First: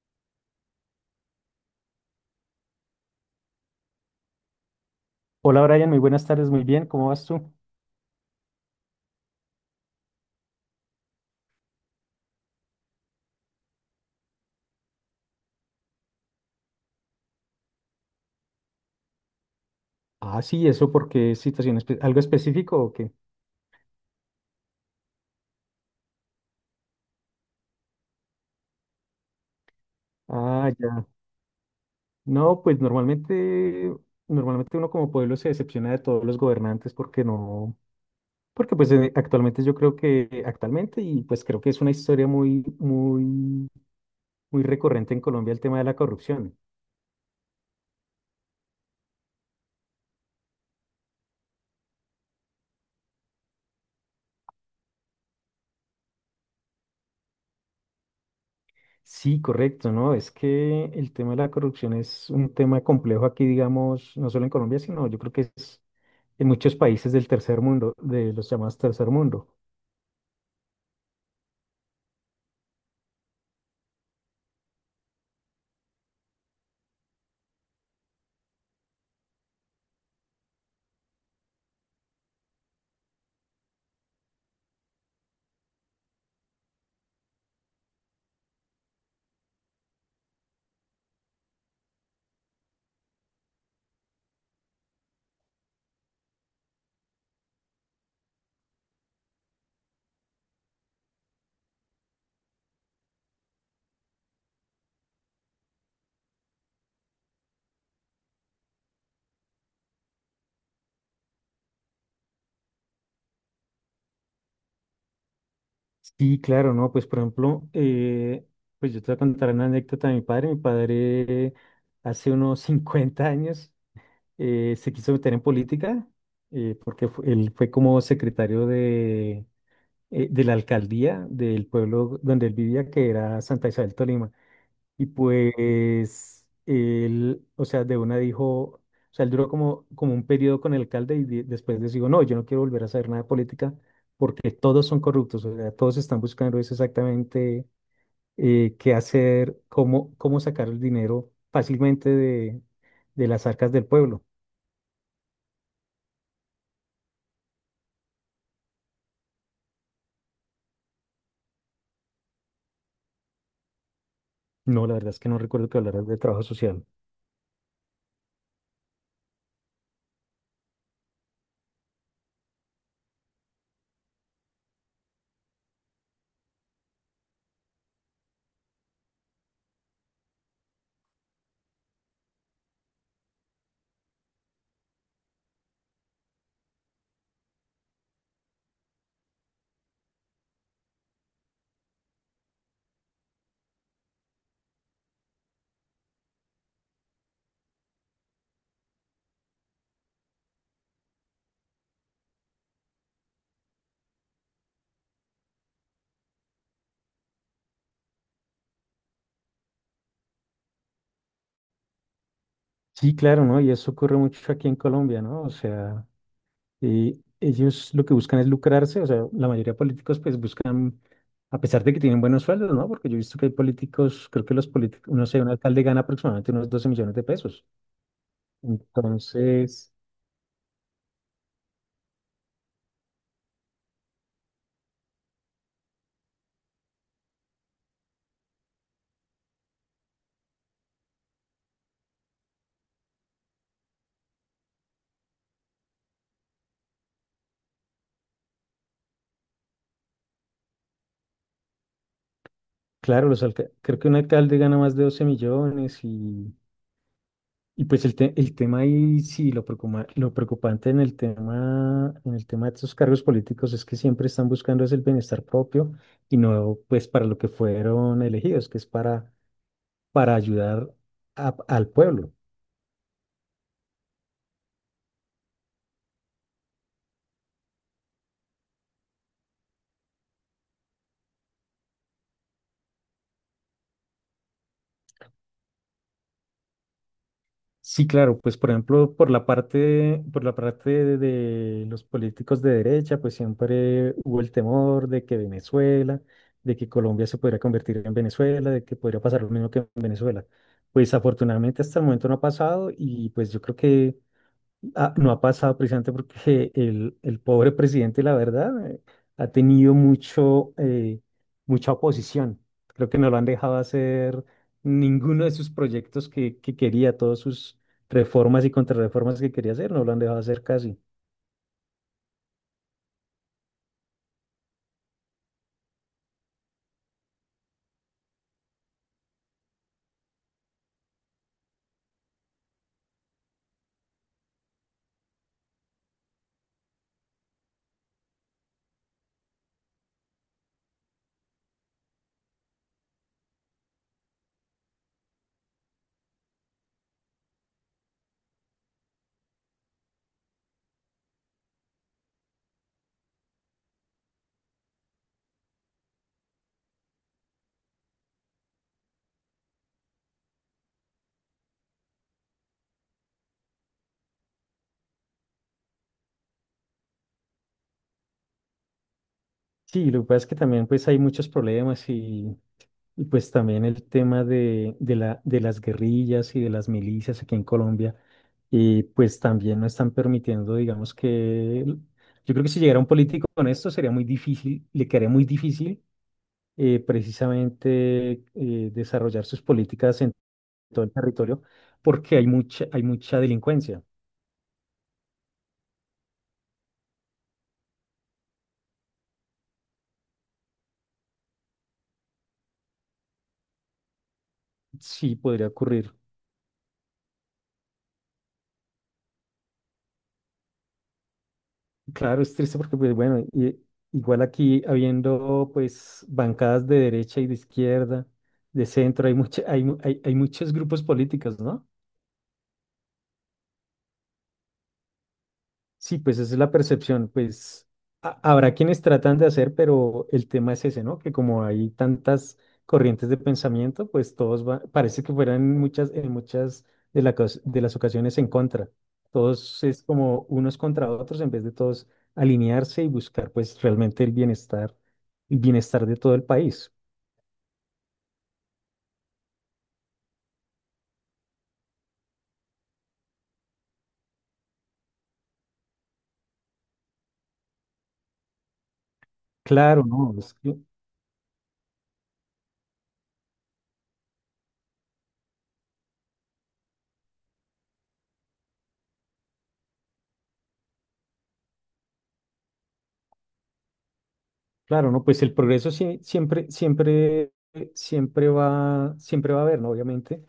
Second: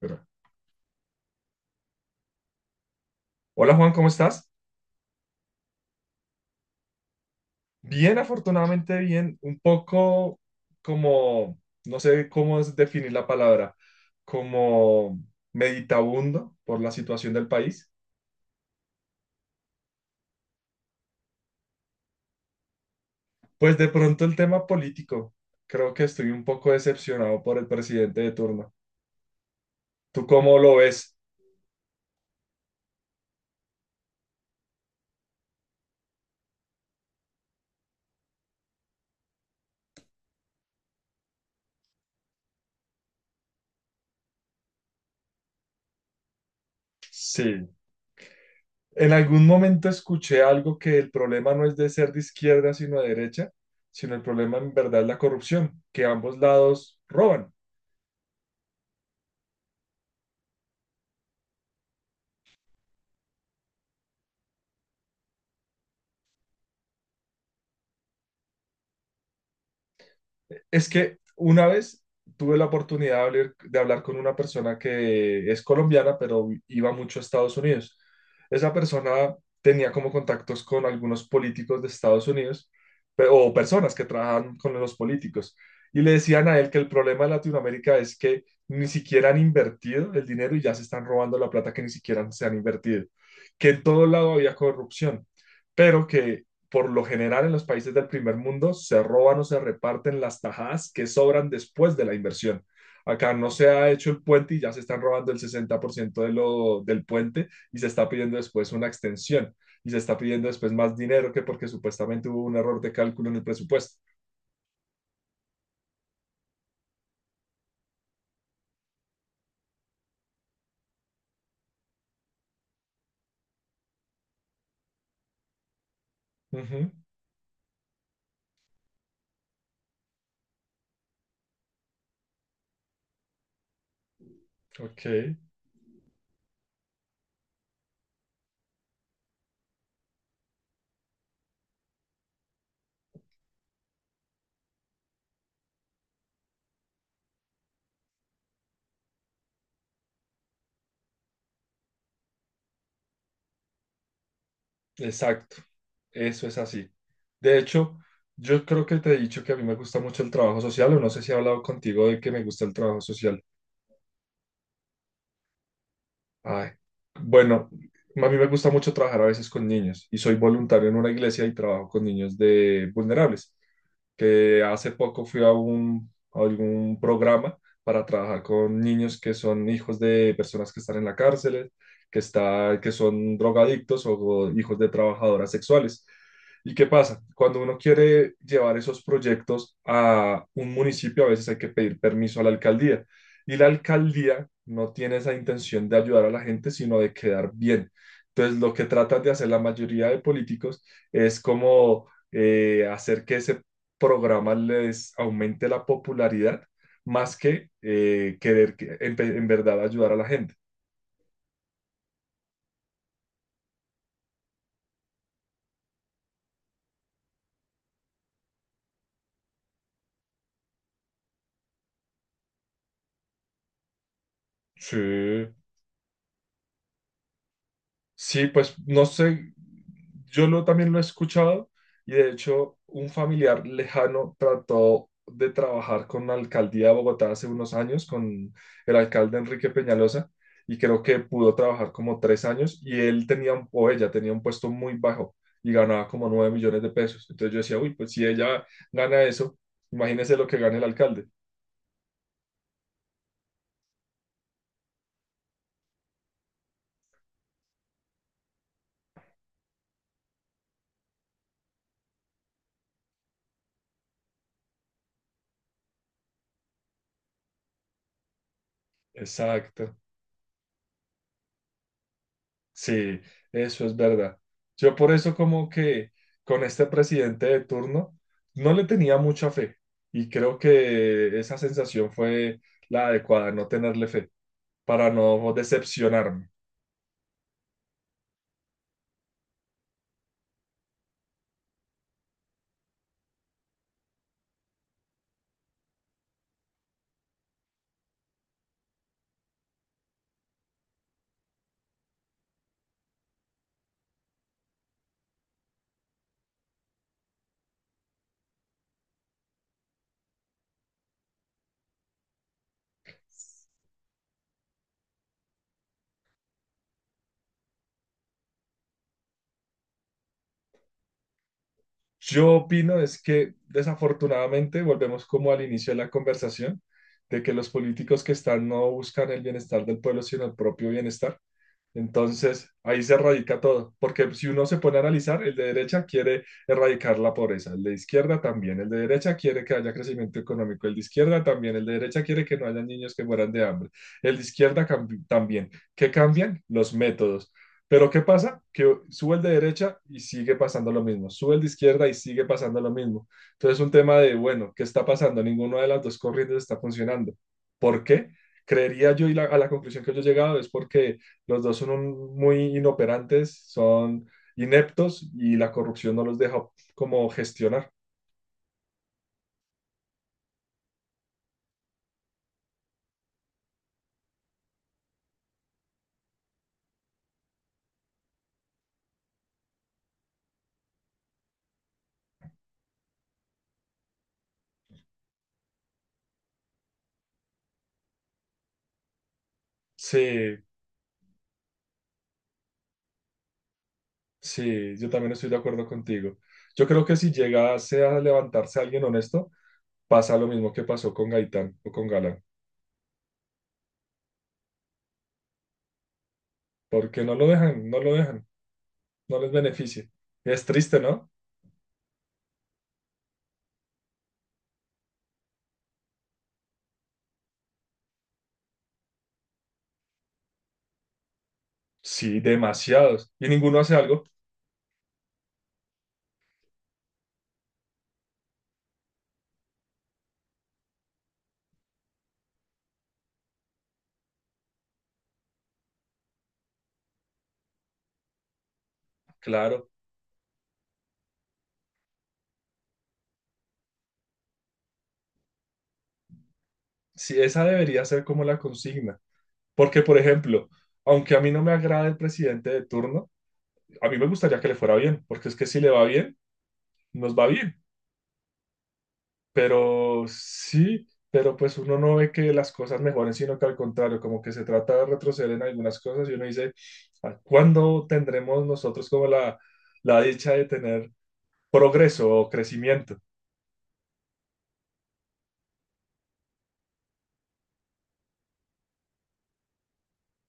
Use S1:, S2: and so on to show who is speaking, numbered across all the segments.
S1: Pero- Hola Juan, ¿cómo estás?
S2: Hola Brian, muy buenas tardes, muy bien, ¿cómo vas tú?
S1: Bien, afortunadamente bien, un poco como, no sé cómo es definir la palabra, como meditabundo por la situación del país.
S2: Ah, sí, ¿eso porque es situación algo específico o qué?
S1: Pues de pronto el tema político, creo que estoy un poco decepcionado por el presidente de turno. ¿Tú cómo
S2: Ah,
S1: lo
S2: ya.
S1: ves?
S2: No, pues normalmente uno como pueblo se decepciona de todos los gobernantes porque no, porque pues actualmente yo creo que actualmente y pues creo que es una historia muy, muy, muy recurrente en Colombia el tema de la corrupción.
S1: Sí. En algún momento escuché algo que el problema no es de ser de izquierda sino de derecha, sino el problema en verdad es la corrupción, que ambos lados roban.
S2: Sí, correcto, ¿no? Es que el tema de la corrupción es un tema complejo aquí, digamos, no solo en Colombia, sino yo creo que es en muchos países del tercer mundo, de los llamados tercer mundo.
S1: Es que una vez tuve la oportunidad de hablar con una persona que es colombiana, pero iba mucho a Estados Unidos. Esa persona tenía como contactos con algunos políticos de Estados Unidos o personas que trabajan con los políticos. Y le decían a él que el problema de Latinoamérica es que ni siquiera han invertido el dinero y ya se están robando la plata que ni siquiera se han invertido. Que en todo lado había corrupción, pero que por lo general en los países del primer mundo se roban o se reparten las tajadas que sobran después de la inversión. Acá no se ha hecho el puente y ya se están robando el 60% de del puente y se está pidiendo después una extensión y se está pidiendo después más dinero que porque supuestamente hubo un error de cálculo en el presupuesto.
S2: Sí, claro, ¿no? Pues por ejemplo, pues yo te voy a contar una anécdota de mi padre. Mi padre hace unos 50 años se quiso meter en política
S1: Ujú.
S2: porque él fue como secretario de la alcaldía del pueblo donde él vivía, que era Santa Isabel, Tolima.
S1: Ok.
S2: Y pues él, o sea, de una dijo, o sea, él duró como un periodo con el alcalde y después decidió, no, yo no quiero volver a saber nada de política porque todos son corruptos, o sea, todos están buscando es exactamente qué hacer, cómo sacar el dinero fácilmente de las arcas del pueblo.
S1: Exacto. Eso es así. De hecho, yo creo que te he dicho que a mí me gusta mucho el trabajo social, o no sé si he hablado contigo de que me gusta el trabajo social.
S2: No, la verdad es que no recuerdo que hablaras de trabajo
S1: Ay,
S2: social.
S1: bueno, a mí me gusta mucho trabajar a veces con niños y soy voluntario en una iglesia y trabajo con niños de vulnerables, que hace poco fui a a algún programa para trabajar con niños que son hijos de personas que están en la cárcel, que son drogadictos o hijos de trabajadoras sexuales. ¿Y qué pasa? Cuando uno quiere llevar esos proyectos a un municipio, a veces hay que pedir permiso a la alcaldía. Y la alcaldía no tiene esa intención de ayudar a la gente, sino de quedar bien. Entonces, lo que tratan de hacer la mayoría de políticos es como hacer que ese programa les aumente la popularidad más que querer en verdad ayudar a la gente.
S2: Sí, claro, ¿no? Y eso ocurre mucho aquí en Colombia, ¿no? O sea, ellos lo que buscan es lucrarse, o sea, la mayoría de políticos pues buscan. A pesar de que tienen buenos sueldos, ¿no? Porque yo he visto que hay políticos, creo que los
S1: Sí.
S2: políticos, no sé, un alcalde gana aproximadamente unos 12 millones de pesos.
S1: Sí, pues no sé,
S2: Entonces,
S1: también lo he escuchado, y de hecho un familiar lejano trató de trabajar con la alcaldía de Bogotá hace unos años, con el alcalde Enrique Peñalosa, y creo que pudo trabajar como 3 años y él tenía, un- o ella tenía un puesto muy bajo y ganaba como 9 millones de pesos. Entonces yo decía, uy, pues si ella gana eso, imagínese lo que gana el alcalde.
S2: claro, creo que un alcalde gana más de 12 millones y pues el tema ahí, sí, lo preocupante en el tema, de estos cargos políticos es que siempre están buscando es el bienestar propio y no pues para lo que fueron elegidos, que es para,
S1: Exacto.
S2: para ayudar al pueblo.
S1: Sí, eso es verdad. Yo por eso como que con este presidente de turno no le tenía mucha fe, y creo que esa sensación fue la adecuada, no tenerle fe para no decepcionarme.
S2: Sí, claro, pues por ejemplo, por la parte de los políticos de derecha, pues siempre hubo el temor de que Venezuela, de que Colombia se podría convertir en Venezuela, de que podría pasar lo mismo que en Venezuela. Pues afortunadamente hasta el momento no ha pasado y pues yo creo que no ha pasado precisamente porque el pobre presidente, la verdad, ha tenido mucha oposición. Creo que no lo han dejado hacer ninguno de sus proyectos que quería, todas sus reformas y contrarreformas que quería hacer, no lo han dejado hacer casi.
S1: Yo opino es que desafortunadamente volvemos como al inicio de la conversación, de que los políticos que están no buscan el bienestar del pueblo, sino el propio bienestar. Entonces, ahí se erradica todo, porque si uno se pone a analizar, el de derecha quiere erradicar la pobreza, el de izquierda también, el de derecha quiere que haya crecimiento económico, el de izquierda también, el de derecha quiere que no haya niños que mueran de hambre, el de izquierda también. ¿Qué cambian? Los métodos. Pero ¿qué pasa? Que sube el de derecha y sigue pasando lo mismo, sube el de izquierda y sigue pasando lo mismo. Entonces, un tema de, bueno, ¿qué está pasando? Ninguna de las dos corrientes está funcionando. ¿Por qué? Creería yo, y a la conclusión que yo he llegado es porque los dos son muy inoperantes, son ineptos, y la corrupción no los deja como gestionar.
S2: Sí, lo que pasa es que también pues hay muchos problemas y pues también el tema de las guerrillas y de las milicias aquí en Colombia y pues también no están permitiendo, digamos que yo creo que si llegara un político con esto sería muy difícil, le quedaría muy difícil precisamente desarrollar sus políticas en
S1: Sí,
S2: todo el territorio porque hay mucha delincuencia.
S1: sí, yo también estoy de acuerdo contigo. Yo creo que si llegase a levantarse alguien honesto, pasa lo mismo que pasó con Gaitán o con Galán,
S2: Sí, podría ocurrir.
S1: porque no lo dejan, no lo dejan, no les beneficia. Es triste, ¿no?
S2: Claro, es triste porque, pues bueno, igual aquí habiendo pues bancadas de derecha y de izquierda, de centro, hay, mucha- hay, mu- hay muchos grupos políticos, ¿no?
S1: Sí, demasiados. ¿Y ninguno hace algo?
S2: Sí, pues esa es la percepción, pues habrá quienes tratan de hacer, pero el tema es ese, ¿no? Que como hay tantas corrientes de pensamiento, pues parece que fueran en muchas de las ocasiones en contra. Todos
S1: Claro.
S2: es como unos contra otros en vez de todos alinearse y buscar pues realmente el bienestar de todo el país.
S1: Sí, esa debería ser como la consigna. Porque, por ejemplo, aunque a mí no me agrade el presidente de turno, a mí me gustaría que le fuera bien, porque es que si le va bien, nos va bien.
S2: Claro,
S1: Pero
S2: no,
S1: sí, pero pues uno no ve que las cosas mejoren, sino que al contrario, como que se trata de retroceder en algunas cosas, y uno dice: "¿A ¿cuándo tendremos nosotros como la dicha de tener progreso o crecimiento?".
S2: claro, no, pues el progreso siempre, siempre, siempre va a haber, ¿no? Obviamente.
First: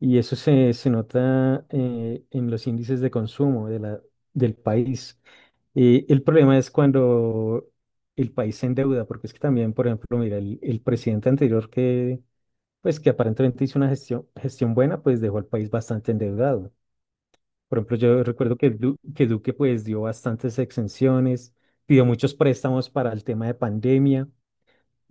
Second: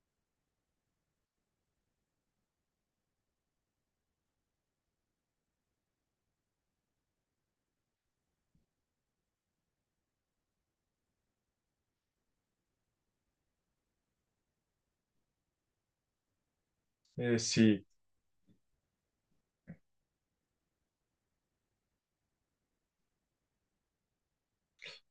S2: Y eso se nota en los índices de consumo del país. El problema es cuando el país se endeuda, porque es que también, por ejemplo, mira, el presidente anterior que aparentemente hizo una gestión, gestión buena, pues dejó al país bastante endeudado. Por
S1: Sí,
S2: ejemplo, yo recuerdo que Duque pues dio bastantes exenciones, pidió muchos préstamos para el tema de pandemia.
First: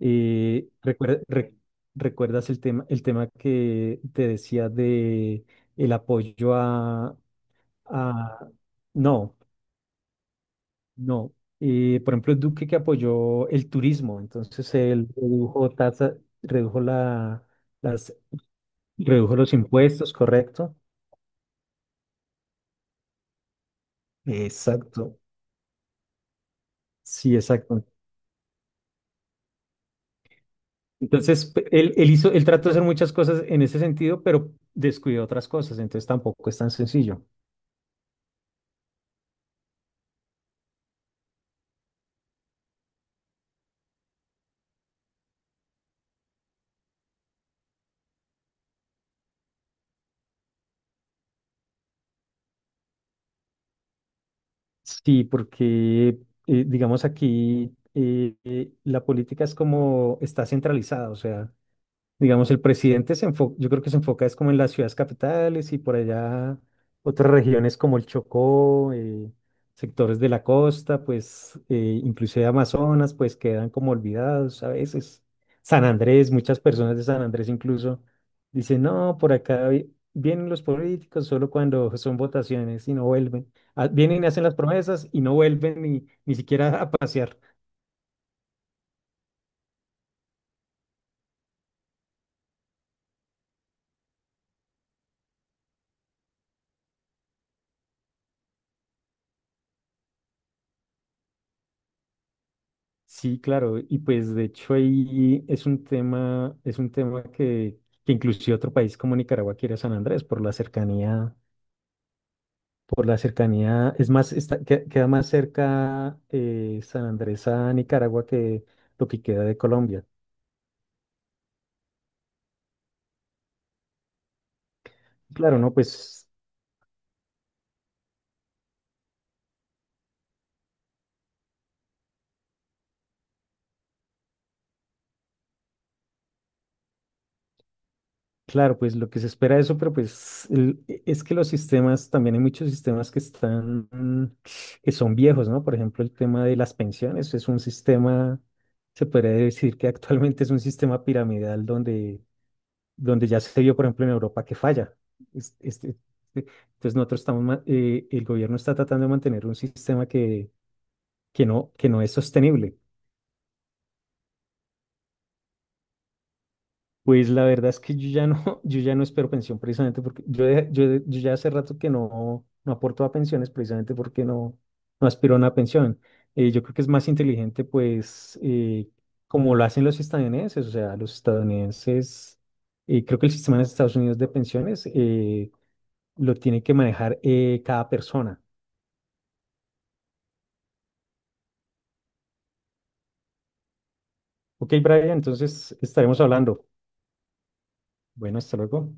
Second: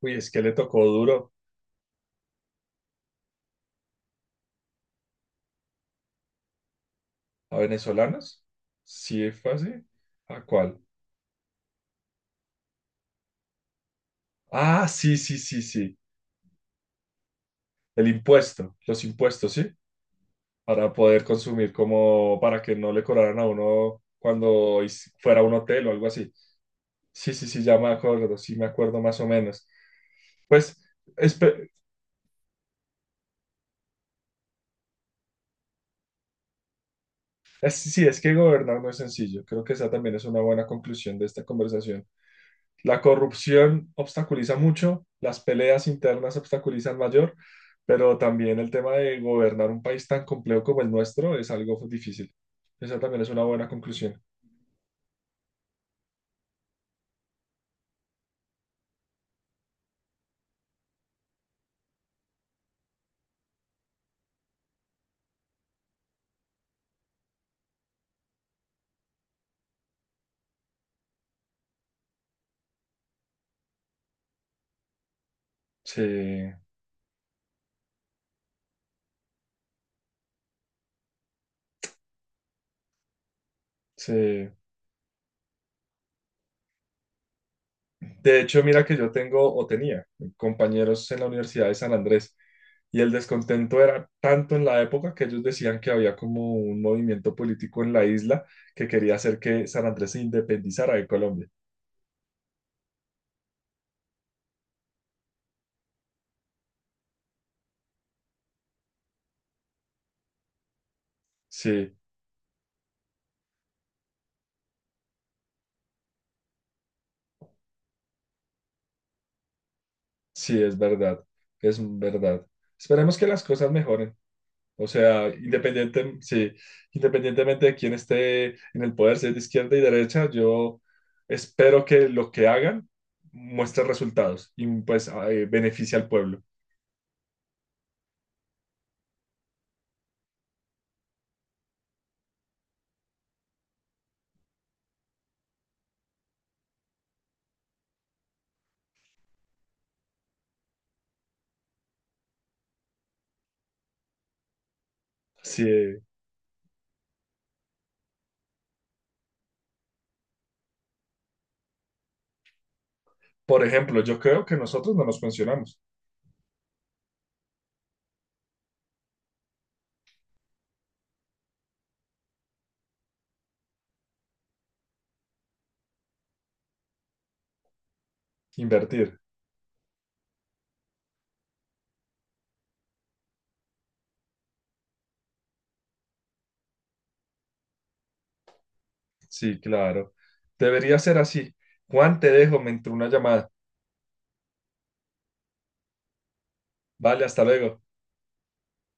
S1: uy, es que le tocó
S2: recuer-
S1: duro
S2: re- ¿recuerdas el tema, que te decía de el apoyo
S1: a venezolanos.
S2: a-
S1: Sí,
S2: No,
S1: fue así. ¿A cuál?
S2: no. Por ejemplo, Duque que apoyó el turismo, entonces
S1: Ah,
S2: él
S1: sí, sí, sí,
S2: redujo
S1: sí.
S2: tasa, redujo la,
S1: El
S2: las,
S1: impuesto, los
S2: redujo
S1: impuestos,
S2: los
S1: ¿sí?
S2: impuestos, ¿correcto?
S1: Para poder consumir, como para que no le cobraran a uno cuando
S2: Exacto,
S1: fuera a un hotel o algo así. Sí,
S2: sí,
S1: sí, sí, ya
S2: exacto.
S1: me acuerdo, sí me acuerdo más o menos. Pues
S2: Entonces, pe-
S1: espe-
S2: él, él hizo, él trató de hacer muchas cosas en ese sentido, pero descuidó otras cosas, entonces tampoco es tan sencillo.
S1: sí, es que gobernar no es sencillo. Creo que esa también es una buena conclusión de esta conversación. La corrupción obstaculiza mucho, las peleas internas obstaculizan mayor, pero también el tema de gobernar un país tan complejo como el nuestro es algo difícil. Esa también es una buena conclusión.
S2: Sí, porque digamos aquí la política es como está centralizada, o sea, digamos, el presidente se enfoca, yo creo que se enfoca es como en las ciudades capitales y por allá otras regiones como el Chocó, sectores de la costa, pues inclusive Amazonas, pues quedan como olvidados a veces. San
S1: Sí,
S2: Andrés, muchas personas de San Andrés incluso dicen, no, por acá vienen los políticos solo cuando son votaciones y no vuelven. Ah, vienen y hacen
S1: sí.
S2: las promesas y no vuelven ni siquiera a pasear.
S1: De hecho, mira que yo tengo o tenía compañeros en la Universidad de San Andrés, y el descontento era tanto en la época que ellos decían que había como un movimiento político en la isla que quería hacer que San Andrés se independizara de Colombia.
S2: Sí, claro, y pues de hecho ahí es un tema que inclusive otro país como Nicaragua quiere a San Andrés por la cercanía,
S1: Sí,
S2: es más, queda más cerca San Andrés a Nicaragua que lo que queda de Colombia.
S1: sí, es verdad, es verdad. Esperemos que las cosas mejoren. O sea,
S2: Claro, no,
S1: independiente,
S2: pues.
S1: sí, independientemente de quién esté en el poder, si es de izquierda y derecha, yo espero que lo que hagan muestre resultados, y pues beneficie al pueblo.
S2: Claro, pues lo que se espera de eso, pero pues es que los sistemas, también hay muchos sistemas que son viejos, ¿no? Por ejemplo, el tema de las pensiones es un sistema, se podría decir que actualmente es un sistema piramidal donde ya se vio, por ejemplo, en Europa que falla. Es- Este, e-
S1: Sí,
S2: entonces nosotros el gobierno está tratando de mantener un sistema que no es sostenible.
S1: por ejemplo, yo creo que nosotros no nos mencionamos.
S2: Pues la verdad es que yo ya no, yo ya no espero pensión precisamente porque yo ya hace rato que no aporto a pensiones precisamente porque no aspiro a una pensión. Yo creo que es más inteligente pues
S1: Invertir.
S2: como lo hacen los estadounidenses, o sea, los estadounidenses, creo que el sistema de Estados Unidos de pensiones lo tiene que manejar cada persona.
S1: Sí, claro. Debería ser así. Juan, te dejo, me entró una llamada.
S2: Ok, Brian, entonces estaremos hablando.
S1: Vale, hasta luego.
S2: Bueno, hasta luego.